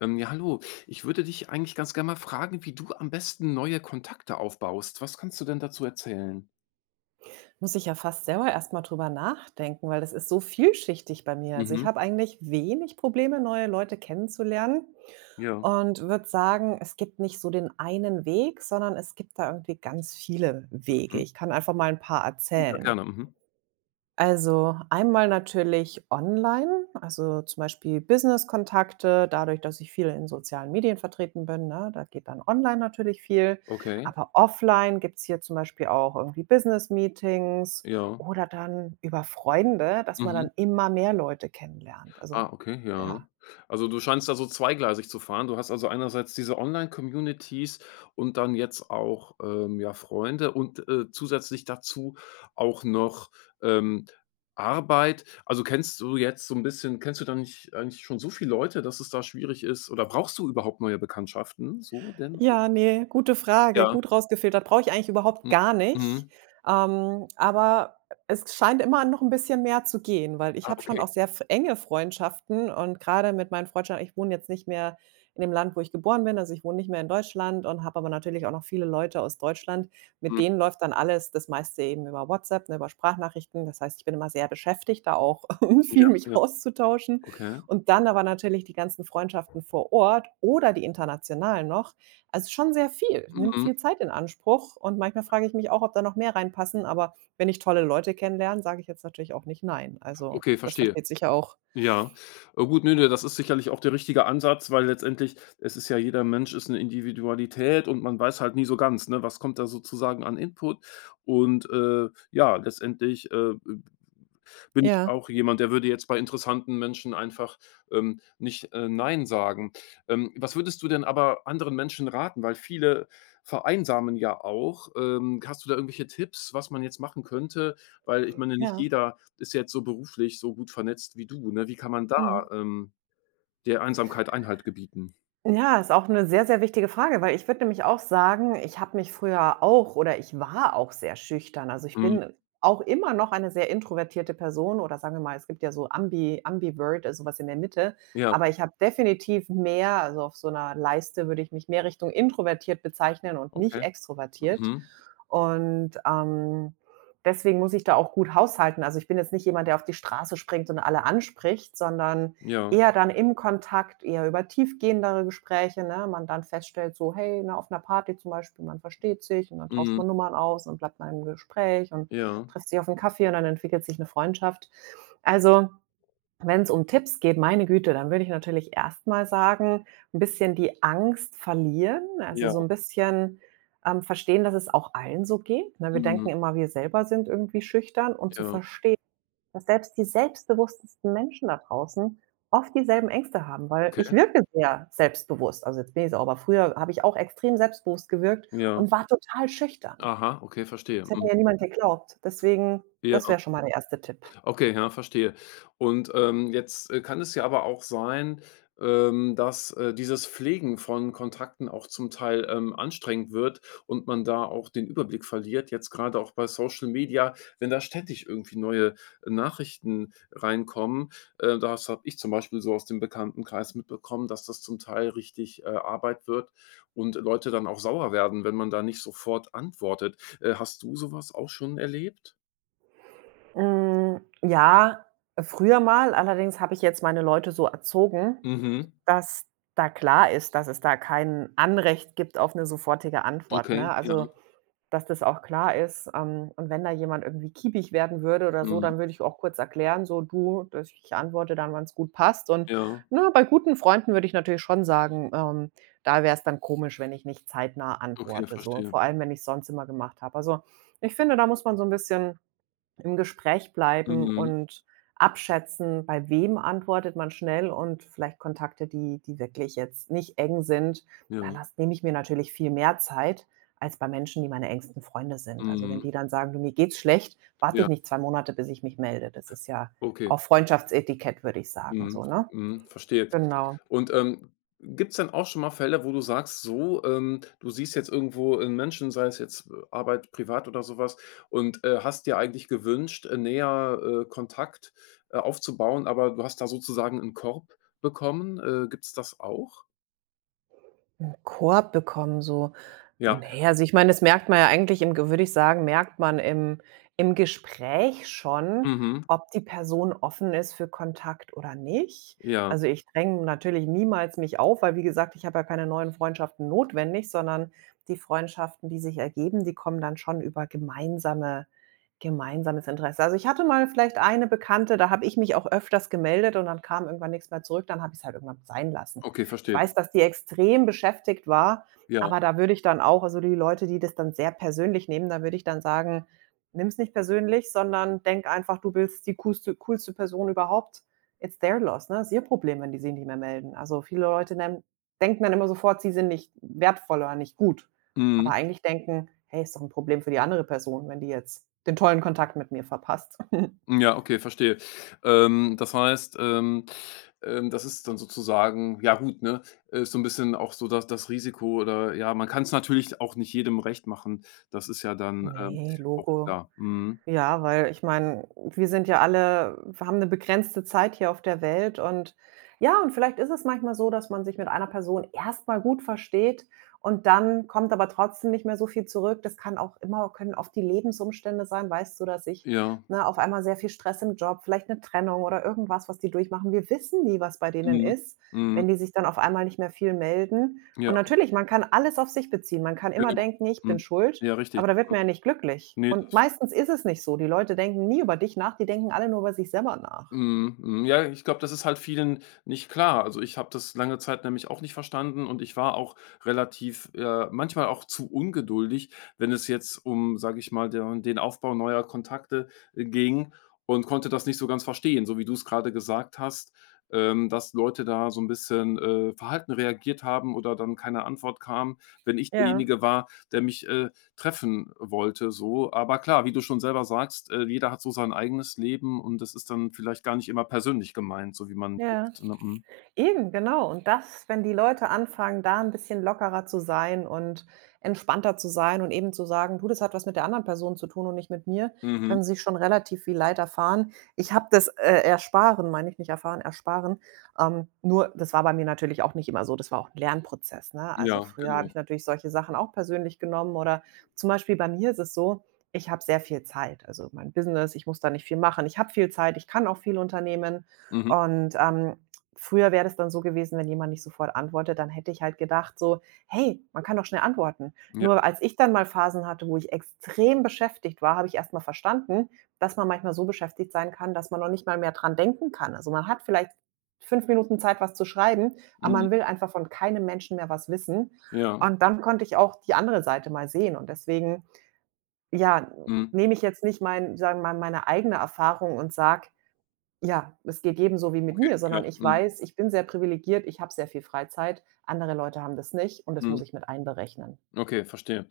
Ja, hallo. Ich würde dich eigentlich ganz gerne mal fragen, wie du am besten neue Kontakte aufbaust. Was kannst du denn dazu erzählen? Muss ich ja fast selber erstmal drüber nachdenken, weil das ist so vielschichtig bei mir. Also, ich Mhm. habe eigentlich wenig Probleme, neue Leute kennenzulernen Ja. und würde sagen, es gibt nicht so den einen Weg, sondern es gibt da irgendwie ganz viele Wege. Mhm. Ich kann einfach mal ein paar Ja, erzählen. gerne. Mhm. Also einmal natürlich online, also zum Beispiel Business-Kontakte, dadurch, dass ich viel in sozialen Medien vertreten bin, ne, da geht dann online natürlich viel. Okay. Aber offline gibt es hier zum Beispiel auch irgendwie Business-Meetings Ja. oder dann über Freunde, dass man Mhm. dann immer mehr Leute kennenlernt. Also Ah, okay, ja. ja. Also, du scheinst da so zweigleisig zu fahren. Du hast also einerseits diese Online-Communities und dann jetzt auch, ja, Freunde und, zusätzlich dazu auch noch, ähm, Arbeit. Also, kennst du da nicht eigentlich schon so viele Leute, dass es da schwierig ist, oder brauchst du überhaupt neue Bekanntschaften so denn? Ja, ne, gute Frage, Ja. gut rausgefiltert. Brauche ich eigentlich überhaupt Mhm. gar nicht. Mhm. Aber es scheint immer noch ein bisschen mehr zu gehen, weil ich Ah, habe schon okay. auch sehr f enge Freundschaften, und gerade mit meinen Freundschaften, ich wohne jetzt nicht mehr in dem Land, wo ich geboren bin, also ich wohne nicht mehr in Deutschland und habe aber natürlich auch noch viele Leute aus Deutschland. Mit Mhm. denen läuft dann alles das meiste eben über WhatsApp, ne, über Sprachnachrichten. Das heißt, ich bin immer sehr beschäftigt, da auch Ja, viel mich ja. auszutauschen. Okay. Und dann aber natürlich die ganzen Freundschaften vor Ort oder die internationalen noch, also, schon sehr viel, nimmt Mhm. viel Zeit in Anspruch, und manchmal frage ich mich auch, ob da noch mehr reinpassen, aber wenn ich tolle Leute kennenlerne, sage ich jetzt natürlich auch nicht nein. Also, Okay, das verstehe. versteht sich ja auch. Ja, gut, ne, ne, das ist sicherlich auch der richtige Ansatz, weil letztendlich, es ist ja, jeder Mensch ist eine Individualität und man weiß halt nie so ganz, ne, was kommt da sozusagen an Input, und, ja, letztendlich, bin ich Ja, auch jemand, der würde jetzt bei interessanten Menschen einfach, nicht, nein sagen. Was würdest du denn aber anderen Menschen raten? Weil viele vereinsamen ja auch. Hast du da irgendwelche Tipps, was man jetzt machen könnte? Weil ich meine, nicht ja, jeder ist jetzt so beruflich so gut vernetzt wie du, ne? Wie kann man da, mhm. ähm, der Einsamkeit Einhalt gebieten? Ja, ist auch eine sehr, sehr wichtige Frage, weil ich würde nämlich auch sagen, ich habe mich früher auch, oder ich war auch sehr schüchtern. Also, ich Mhm. bin auch immer noch eine sehr introvertierte Person, oder sagen wir mal, es gibt ja so Ambivert, also sowas in der Mitte, Ja, aber ich habe definitiv mehr, also auf so einer Leiste würde ich mich mehr Richtung introvertiert bezeichnen und okay. nicht extrovertiert. Mhm. Und deswegen muss ich da auch gut haushalten. Also, ich bin jetzt nicht jemand, der auf die Straße springt und alle anspricht, sondern Ja. eher dann im Kontakt, eher über tiefgehendere Gespräche, ne? Man dann feststellt so: „Hey, ne, auf einer Party zum Beispiel, man versteht sich und dann tauscht Mhm. man Nummern aus und bleibt mal im Gespräch und Ja. trifft sich auf einen Kaffee und dann entwickelt sich eine Freundschaft.“ Also, wenn es um Tipps geht, meine Güte, dann würde ich natürlich erst mal sagen, ein bisschen die Angst verlieren, also Ja. so ein bisschen verstehen, dass es auch allen so geht, ne? Wir denken Mhm. immer, wir selber sind irgendwie schüchtern, und zu Ja. verstehen, dass selbst die selbstbewusstesten Menschen da draußen oft dieselben Ängste haben, weil Okay. ich wirke sehr selbstbewusst. Also, jetzt bin ich so, aber früher habe ich auch extrem selbstbewusst gewirkt Ja. und war total schüchtern. Aha, okay, verstehe. Das hätte Mhm. mir ja niemand geglaubt. Deswegen, Ja. das wäre schon mal der erste Tipp. Okay, ja, verstehe. Und, jetzt, kann es ja aber auch sein, dass, dieses Pflegen von Kontakten auch zum Teil, anstrengend wird und man da auch den Überblick verliert, jetzt gerade auch bei Social Media, wenn da ständig irgendwie neue Nachrichten reinkommen. Das habe ich zum Beispiel so aus dem Bekanntenkreis mitbekommen, dass das zum Teil richtig, Arbeit wird und Leute dann auch sauer werden, wenn man da nicht sofort antwortet. Hast du sowas auch schon erlebt? Hm, ja, früher mal, allerdings habe ich jetzt meine Leute so erzogen, Mhm. dass da klar ist, dass es da kein Anrecht gibt auf eine sofortige Antwort, Okay, ne? ja. Also, dass das auch klar ist. Und wenn da jemand irgendwie kiepig werden würde oder so, Mhm. dann würde ich auch kurz erklären, so: „Du, das ich antworte dann, wann es gut passt.“ Und, Ja, ne, bei guten Freunden würde ich natürlich schon sagen, da wäre es dann komisch, wenn ich nicht zeitnah okay, antworte, so, verstehe. vor allem, wenn ich's sonst immer gemacht habe. Also, ich finde, da muss man so ein bisschen im Gespräch bleiben Mhm. und abschätzen, bei wem antwortet man schnell, und vielleicht Kontakte, die wirklich jetzt nicht eng sind. Ja. Da lass nehme ich mir natürlich viel mehr Zeit als bei Menschen, die meine engsten Freunde sind. Also, wenn Mhm. die dann sagen: „Du, mir geht's schlecht“, warte Ja, ich nicht 2 Monate, bis ich mich melde. Das ist ja okay. auch Freundschaftsetikett, würde ich sagen Mhm. so, ne? Mhm. Verstehe. Genau. Und, gibt's dann auch schon mal Fälle, wo du sagst so, du siehst jetzt irgendwo einen Menschen, sei es jetzt, Arbeit, privat oder sowas, und, hast dir eigentlich gewünscht, näher, Kontakt, aufzubauen, aber du hast da sozusagen einen Korb bekommen. Gibt's das auch? Korb bekommen, so. Ja. Ne, also ich meine, das merkt man ja eigentlich im Ge würde ich sagen, merkt man im Gespräch schon, Mhm. ob die Person offen ist für Kontakt oder nicht. Ja. Also, ich dränge natürlich niemals mich auf, weil wie gesagt, ich habe ja keine neuen Freundschaften notwendig, sondern die Freundschaften, die sich ergeben, die kommen dann schon über gemeinsames Interesse. Also, ich hatte mal vielleicht eine Bekannte, da habe ich mich auch öfters gemeldet und dann kam irgendwann nichts mehr zurück, dann habe ich es halt irgendwann sein lassen. Okay, Ich verstehe. weiß, dass die extrem beschäftigt war, Ja. aber da würde ich dann auch, also, die Leute, die das dann sehr persönlich nehmen, da würde ich dann sagen: „Nimm's nicht persönlich, sondern denk einfach, du bist die coolste Person überhaupt. It's their loss“, ne? Ist ihr Problem, wenn die sich nicht mehr melden. Also, viele Leute nennen denken dann immer sofort, sie sind nicht wertvoll oder nicht gut. Mhm. Aber eigentlich denken: „Hey, ist doch ein Problem für die andere Person, wenn die jetzt den tollen Kontakt mit mir verpasst.“ Hm, ja, okay, verstehe. Das heißt, das ist dann sozusagen ja gut, ne? Ist so ein bisschen auch so das Risiko, oder ja, man kann es natürlich auch nicht jedem recht machen. Das ist ja dann, Ne, auch Logo. klar. Mhm. Ja, weil ich meine, wir sind ja alle, wir haben eine begrenzte Zeit hier auf der Welt, und ja, und vielleicht ist es manchmal so, dass man sich mit einer Person erstmal gut versteht und dann kommt aber trotzdem nicht mehr so viel zurück. Das kann auch immer Können auch die Lebensumstände sein, weißt du, dass ich, Ja. ne, auf einmal sehr viel Stress im Job, vielleicht eine Trennung oder irgendwas, was die durchmachen. Wir wissen nie, was bei denen Mhm. ist, Mhm. wenn die sich dann auf einmal nicht mehr viel melden. Ja, Und natürlich, man kann alles auf sich beziehen. Man kann immer genau. denken: „Ich bin Mhm. schuld.“ Ja, richtig. Aber da wird man ja nicht glücklich. Ne, Und meistens ist es nicht so. Die Leute denken nie über dich nach, die denken alle nur über sich selber nach. mhm, mhm. Ja, ich glaube, das ist halt vielen nicht klar. Also, ich habe das lange Zeit nämlich auch nicht verstanden und ich war auch relativ manchmal auch zu ungeduldig, wenn es jetzt um, sage ich mal, den Aufbau neuer Kontakte ging und konnte das nicht so ganz verstehen, so wie du es gerade gesagt hast, dass Leute da so ein bisschen, verhalten reagiert haben oder dann keine Antwort kam, wenn ich Ja, derjenige war, der mich, treffen wollte so. Aber klar, wie du schon selber sagst, jeder hat so sein eigenes Leben und das ist dann vielleicht gar nicht immer persönlich gemeint, so wie man ja. denkt, ne? Mhm. Eben, genau. Und das, wenn die Leute anfangen, da ein bisschen lockerer zu sein und entspannter zu sein und eben zu sagen: „Du, das hat was mit der anderen Person zu tun und nicht mit mir“, Mhm. können sie schon relativ viel Leid erfahren. Ich habe das, ersparen meine ich, nicht erfahren, ersparen. Nur das war bei mir natürlich auch nicht immer so. Das war auch ein Lernprozess, ne? Also, Ja, früher habe ich genau. natürlich solche Sachen auch persönlich genommen, oder zum Beispiel bei mir ist es so, ich habe sehr viel Zeit. Also, mein Business, ich muss da nicht viel machen. Ich habe viel Zeit, ich kann auch viel unternehmen, Mhm. und früher wäre das dann so gewesen, wenn jemand nicht sofort antwortet, dann hätte ich halt gedacht so: „Hey, man kann doch schnell antworten.“ Ja. Nur als ich dann mal Phasen hatte, wo ich extrem beschäftigt war, habe ich erst mal verstanden, dass man manchmal so beschäftigt sein kann, dass man noch nicht mal mehr dran denken kann. Also, man hat vielleicht 5 Minuten Zeit, was zu schreiben, aber Mhm. man will einfach von keinem Menschen mehr was wissen. Ja. Und dann konnte ich auch die andere Seite mal sehen, und deswegen, ja, Mhm. nehme ich jetzt nicht mein sagen wir mal, meine eigene Erfahrung und sage: ja, es geht jedem so wie mit Okay, mir, ja. sondern ich Mhm. weiß, ich bin sehr privilegiert, ich habe sehr viel Freizeit. Andere Leute haben das nicht und das Mhm. muss ich mit einberechnen. Okay, verstehe.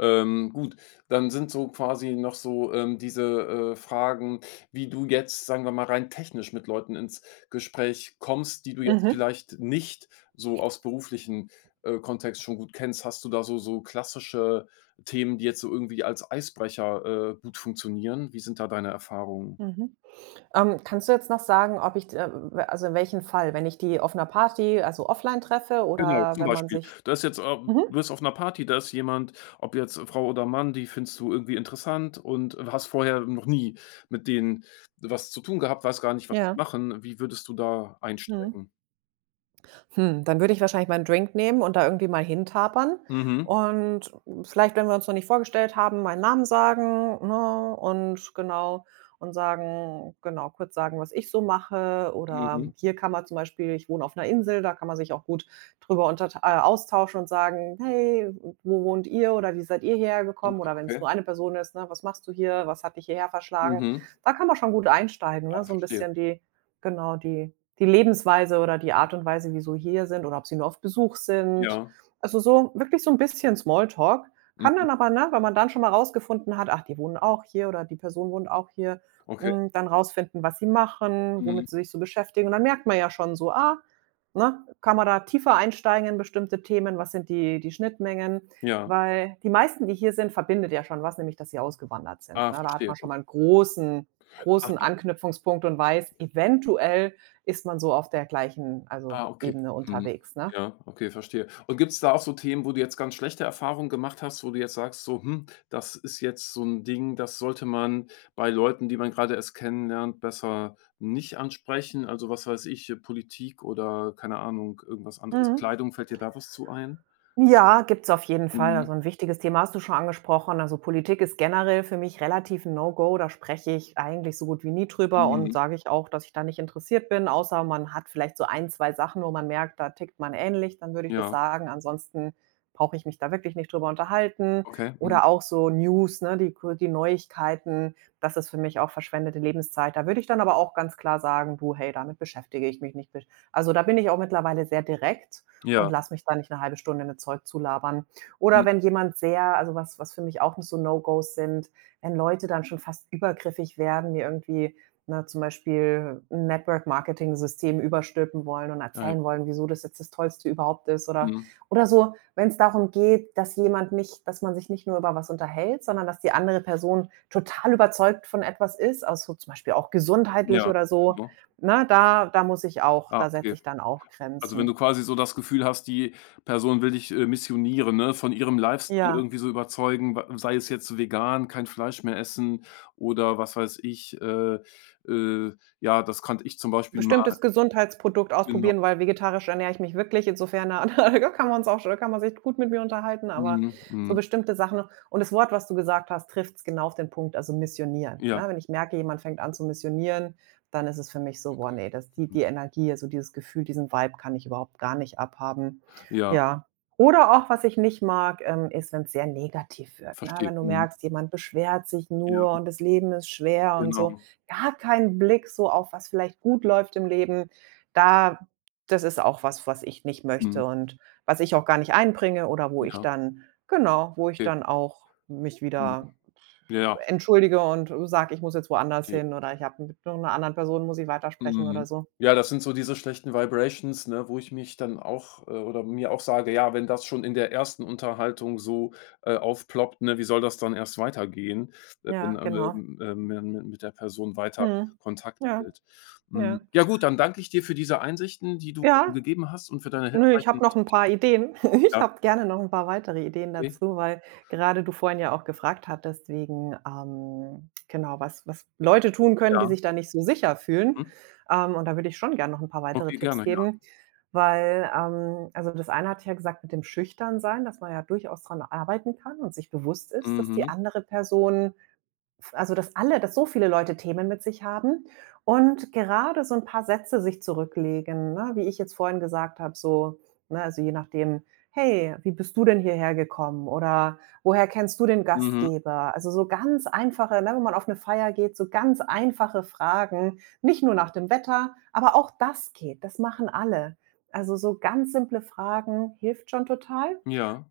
Gut, dann sind so quasi noch so, diese, Fragen, wie du jetzt, sagen wir mal, rein technisch mit Leuten ins Gespräch kommst, die du jetzt Mhm, vielleicht nicht so aus beruflichen, Kontext schon gut kennst. Hast du da so klassische Themen, die jetzt so irgendwie als Eisbrecher, gut funktionieren? Wie sind da deine Erfahrungen? mhm. Kannst du jetzt noch sagen, ob ich, w also in welchem Fall, wenn ich die auf 'ner Party, also offline treffe, Genau, oder zum wenn man Beispiel. sich Da ist jetzt, Mhm. du bist auf 'ner Party, da ist jemand, ob jetzt Frau oder Mann, die findest du irgendwie interessant und hast vorher noch nie mit denen was zu tun gehabt, weißt gar nicht, was die Ja. machen. Wie würdest du da Mhm. einsteigen? Hm, dann würde ich wahrscheinlich meinen Drink nehmen und da irgendwie mal hintapern Mhm. und vielleicht, wenn wir uns noch nicht vorgestellt haben, meinen Namen sagen, ne, und genau, und sagen, genau, kurz sagen, was ich so mache, oder Mhm. hier kann man zum Beispiel, ich wohne auf einer Insel, da kann man sich auch gut drüber untert austauschen und sagen: „Hey, wo wohnt ihr oder wie seid ihr hierher gekommen?“ Oder wenn es Okay. nur eine Person ist, ne: „Was machst du hier? Was hat dich hierher verschlagen?“ Mhm. Da kann man schon gut einsteigen, Ah, ne, so ein verstehe. bisschen die genau, die Lebensweise oder die Art und Weise, wieso hier sind oder ob sie nur auf Besuch sind. Ja. Also, so wirklich so ein bisschen Smalltalk. Kann Mhm. dann aber, ne, wenn man dann schon mal rausgefunden hat: „Ach, die wohnen auch hier oder die Person wohnt auch hier“, Okay. hm, dann rausfinden, was sie machen, Mhm. womit sie sich so beschäftigen. Und dann merkt man ja schon so, ah, ne, kann man da tiefer einsteigen in bestimmte Themen, was sind die Schnittmengen? Ja. Weil die meisten, die hier sind, verbindet ja schon was, nämlich dass sie ausgewandert sind, Ah, ne? Da hat verstehe. man O schon mal einen großen Aha. Anknüpfungspunkt und weiß, eventuell ist man so auf der gleichen, also Ah, okay. Ebene Mhm. unterwegs, ne? Ja, okay, verstehe. Und gibt's da auch so Themen, wo du jetzt ganz schlechte Erfahrungen gemacht hast, wo du jetzt sagst, so, das ist jetzt so ein Ding, das sollte man bei Leuten, die man gerade erst kennenlernt, besser nicht ansprechen? Also, was weiß ich, Politik oder keine Ahnung, irgendwas anderes. Mhm. Kleidung, fällt dir da was zu ein? Ja, gibt's auf jeden Fall. Mhm, Also, ein wichtiges Thema hast du schon angesprochen. Also, Politik ist generell für mich relativ 'n No-Go. Da spreche ich eigentlich so gut wie nie drüber und mhm. sage ich auch, dass ich da nicht interessiert bin, außer man hat vielleicht so ein, 2 Sachen, wo man merkt, da tickt man ähnlich, dann würde ich das Ja, sagen. Ansonsten brauche ich mich da wirklich nicht drüber unterhalten. okay. Mhm. Oder auch so News, ne, die Neuigkeiten, das ist für mich auch verschwendete Lebenszeit. Da würde ich dann aber auch ganz klar sagen: „Du, hey, damit beschäftige ich mich nicht.“ Also, da bin ich auch mittlerweile sehr direkt Ja. und lass mich da nicht eine halbe Stunde mit Zeug zulabern. Mhm. Oder wenn jemand sehr, also, was für mich auch so No-Gos sind, wenn Leute dann schon fast übergriffig werden, mir irgendwie, na, zum Beispiel 'n Network-Marketing-System überstülpen wollen und Ah ja. erzählen wollen, wieso das jetzt das Tollste überhaupt ist, oder Mhm. oder so, wenn es darum geht, dass jemand nicht, dass man sich nicht nur über was unterhält, sondern dass die andere Person total überzeugt von etwas ist, also, so zum Beispiel auch gesundheitlich Ja, oder so, genau. na, da muss ich auch, Ah, da okay. setze ich dann auch Also, wenn du Grenzen. quasi so das Gefühl hast, die Person will dich, missionieren, ne, von ihrem Lifestyle Ja. irgendwie so überzeugen, wa sei es jetzt vegan, kein Fleisch mehr essen oder was weiß ich, äh, ja, das kannte ich zum Beispiel mal, Bestimmtes Gesundheitsprodukt genau. ausprobieren, weil vegetarisch ernähre ich mich wirklich. Insofern, na, da kann man uns auch schon, kann man sich gut mit mir unterhalten, aber Mhm, so mhm. bestimmte Sachen. Und das Wort, was du gesagt hast, trifft es genau auf den Punkt, also missionieren, Ja, ne? Wenn ich merke, jemand fängt an zu missionieren, dann ist es für mich so: „Boah, okay. ne, das, die Mhm. die Energie, also dieses Gefühl, diesen Vibe kann ich überhaupt gar nicht abhaben.“ Ja, Ja. Oder auch, was ich nicht mag, ist, wenn es sehr negativ wird, ne? verstehe. Wenn du Mhm. merkst, jemand beschwert sich Ja, nur und das Leben ist schwer und so. genau. Gar keinen Blick so auf, was vielleicht gut läuft im Leben. Da, das ist auch was, was ich nicht Mhm. möchte und was ich auch gar nicht einbringe, oder wo ich Ja, dann, genau, wo ich okay. dann auch mich Mhm. wieder Ja, ja, entschuldige und sage, ich muss jetzt woanders hin oder ich habe mit einer anderen Person, muss ich weitersprechen oder mhm. so. Ja, das sind so diese schlechten Vibrations, ne, wo ich mich dann auch oder mir auch sage: „Ja, wenn das schon in der ersten Unterhaltung so, aufploppt, ne, wie soll das dann erst weitergehen, wenn, Ja, genau. Man mit der Person weiter Mhm. Kontakt Ja, hält?“ ja. Ja gut, dann danke ich dir für diese Einsichten, die du Ja, gegeben hast, und für deine nö, ich hilfreichen habe noch 'n Tipps. paar Ideen. Ich Ja, habe gerne noch 'n paar weitere Ideen okay. dazu, weil gerade du vorhin ja auch gefragt hattest wegen, genau, was Leute tun können, die Ja. sich da nicht so sicher fühlen. Mhm. Und da würde ich schon gern noch 'n paar weitere Okay, Tipps gerne, ja. geben, weil, also das eine hatte ich ja gesagt mit dem Schüchternsein, dass man ja durchaus dran arbeiten kann und sich bewusst ist, dass die Mhm. andere Person, also dass alle, dass so viele Leute Themen mit sich haben und gerade so ein paar Sätze sich zurücklegen, ne, wie ich jetzt vorhin gesagt habe, so, ne, also je nachdem: „Hey, wie bist du denn hierher gekommen?“ oder „Woher kennst du den Mhm. Gastgeber?“ Also so ganz einfache, ne, wenn man auf eine Feier geht, so ganz einfache Fragen, nicht nur nach dem Wetter, aber auch das geht, das machen alle. Also so ganz simple Fragen hilft schon total, Ja,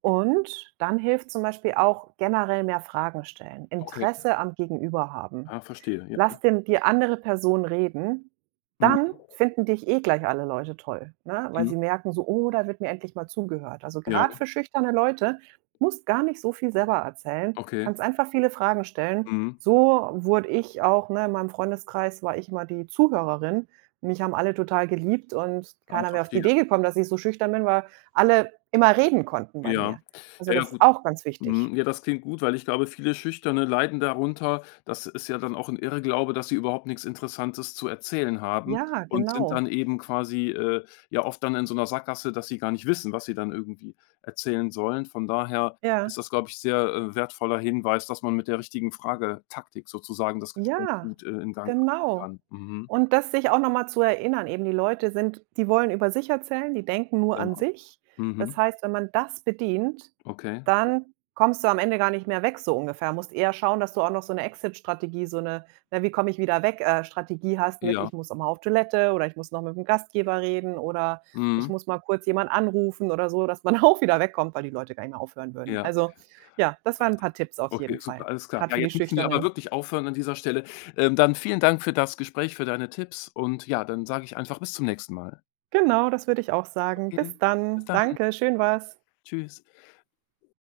und dann hilft zum Beispiel auch generell mehr Fragen stellen, okay. Interesse am Gegenüber haben. Ah, verstehe, ja. Lass den, die andere Person reden, dann Mhm, finden dich eh gleich alle Leute toll, ne? Weil mhm. sie merken so: „Oh, da wird mir endlich mal zugehört.“ Also, Ja, gerade für schüchterne Leute, musst gar nicht so viel selber erzählen, okay. kannst einfach viele Fragen stellen. Mhm. So wurde ich auch, ne, in meinem Freundeskreis war ich immer die Zuhörerin. Mich haben alle total geliebt und Ah, keiner wäre auf die verstehe. Idee gekommen, dass ich so schüchtern bin, weil alle immer reden konnten bei Ja. mir. Also, Ja, ja, das ist gut. auch ganz wichtig. Mhm. Ja, das klingt gut, weil ich glaube, viele Schüchterne leiden darunter. Das ist ja dann auch ein Irrglaube, dass sie überhaupt nichts Interessantes zu erzählen haben, Ja, und sind genau. dann eben quasi, ja, oft dann in so einer Sackgasse, dass sie gar nicht wissen, was sie dann irgendwie erzählen sollen. Von daher ist Ja. das, glaube ich, sehr, wertvoller Hinweis, dass man mit der richtigen Fragetaktik sozusagen das Gespräch Ja, gut, in Gang halten genau. kann. Mhm. Und das sich auch noch mal zu erinnern, eben die Leute sind, die wollen über sich erzählen, die denken nur an Ja. sich. Das Mhm. heißt, wenn man das bedient, Okay. dann kommst du am Ende gar nicht mehr weg, so ungefähr. Musst eher schauen, dass du auch noch so eine Exit-Strategie, so eine, ne, wie komme ich wieder weg, Strategie hast mit: Ja. „Ich muss noch mal auf Toilette“ oder „Ich muss noch mit dem Gastgeber reden“ oder „Ich Mhm. muss mal kurz jemand anrufen“ oder so, dass man auch wieder wegkommt, weil die Leute gar nicht mehr aufhören würden. Ja. Also, ja, das waren ein paar Tipps auf Okay, jeden super, Fall, alles klar. gerade Ja, für die jetzt müssen wir aber Schüchternen. wirklich aufhören an dieser Stelle. Dann vielen Dank für das Gespräch, für deine Tipps, und ja, dann sage ich einfach bis zum nächsten Mal. Genau, das würde ich auch sagen. Okay, Bis bis dann. dann. Danke, schön war's. Tschüss.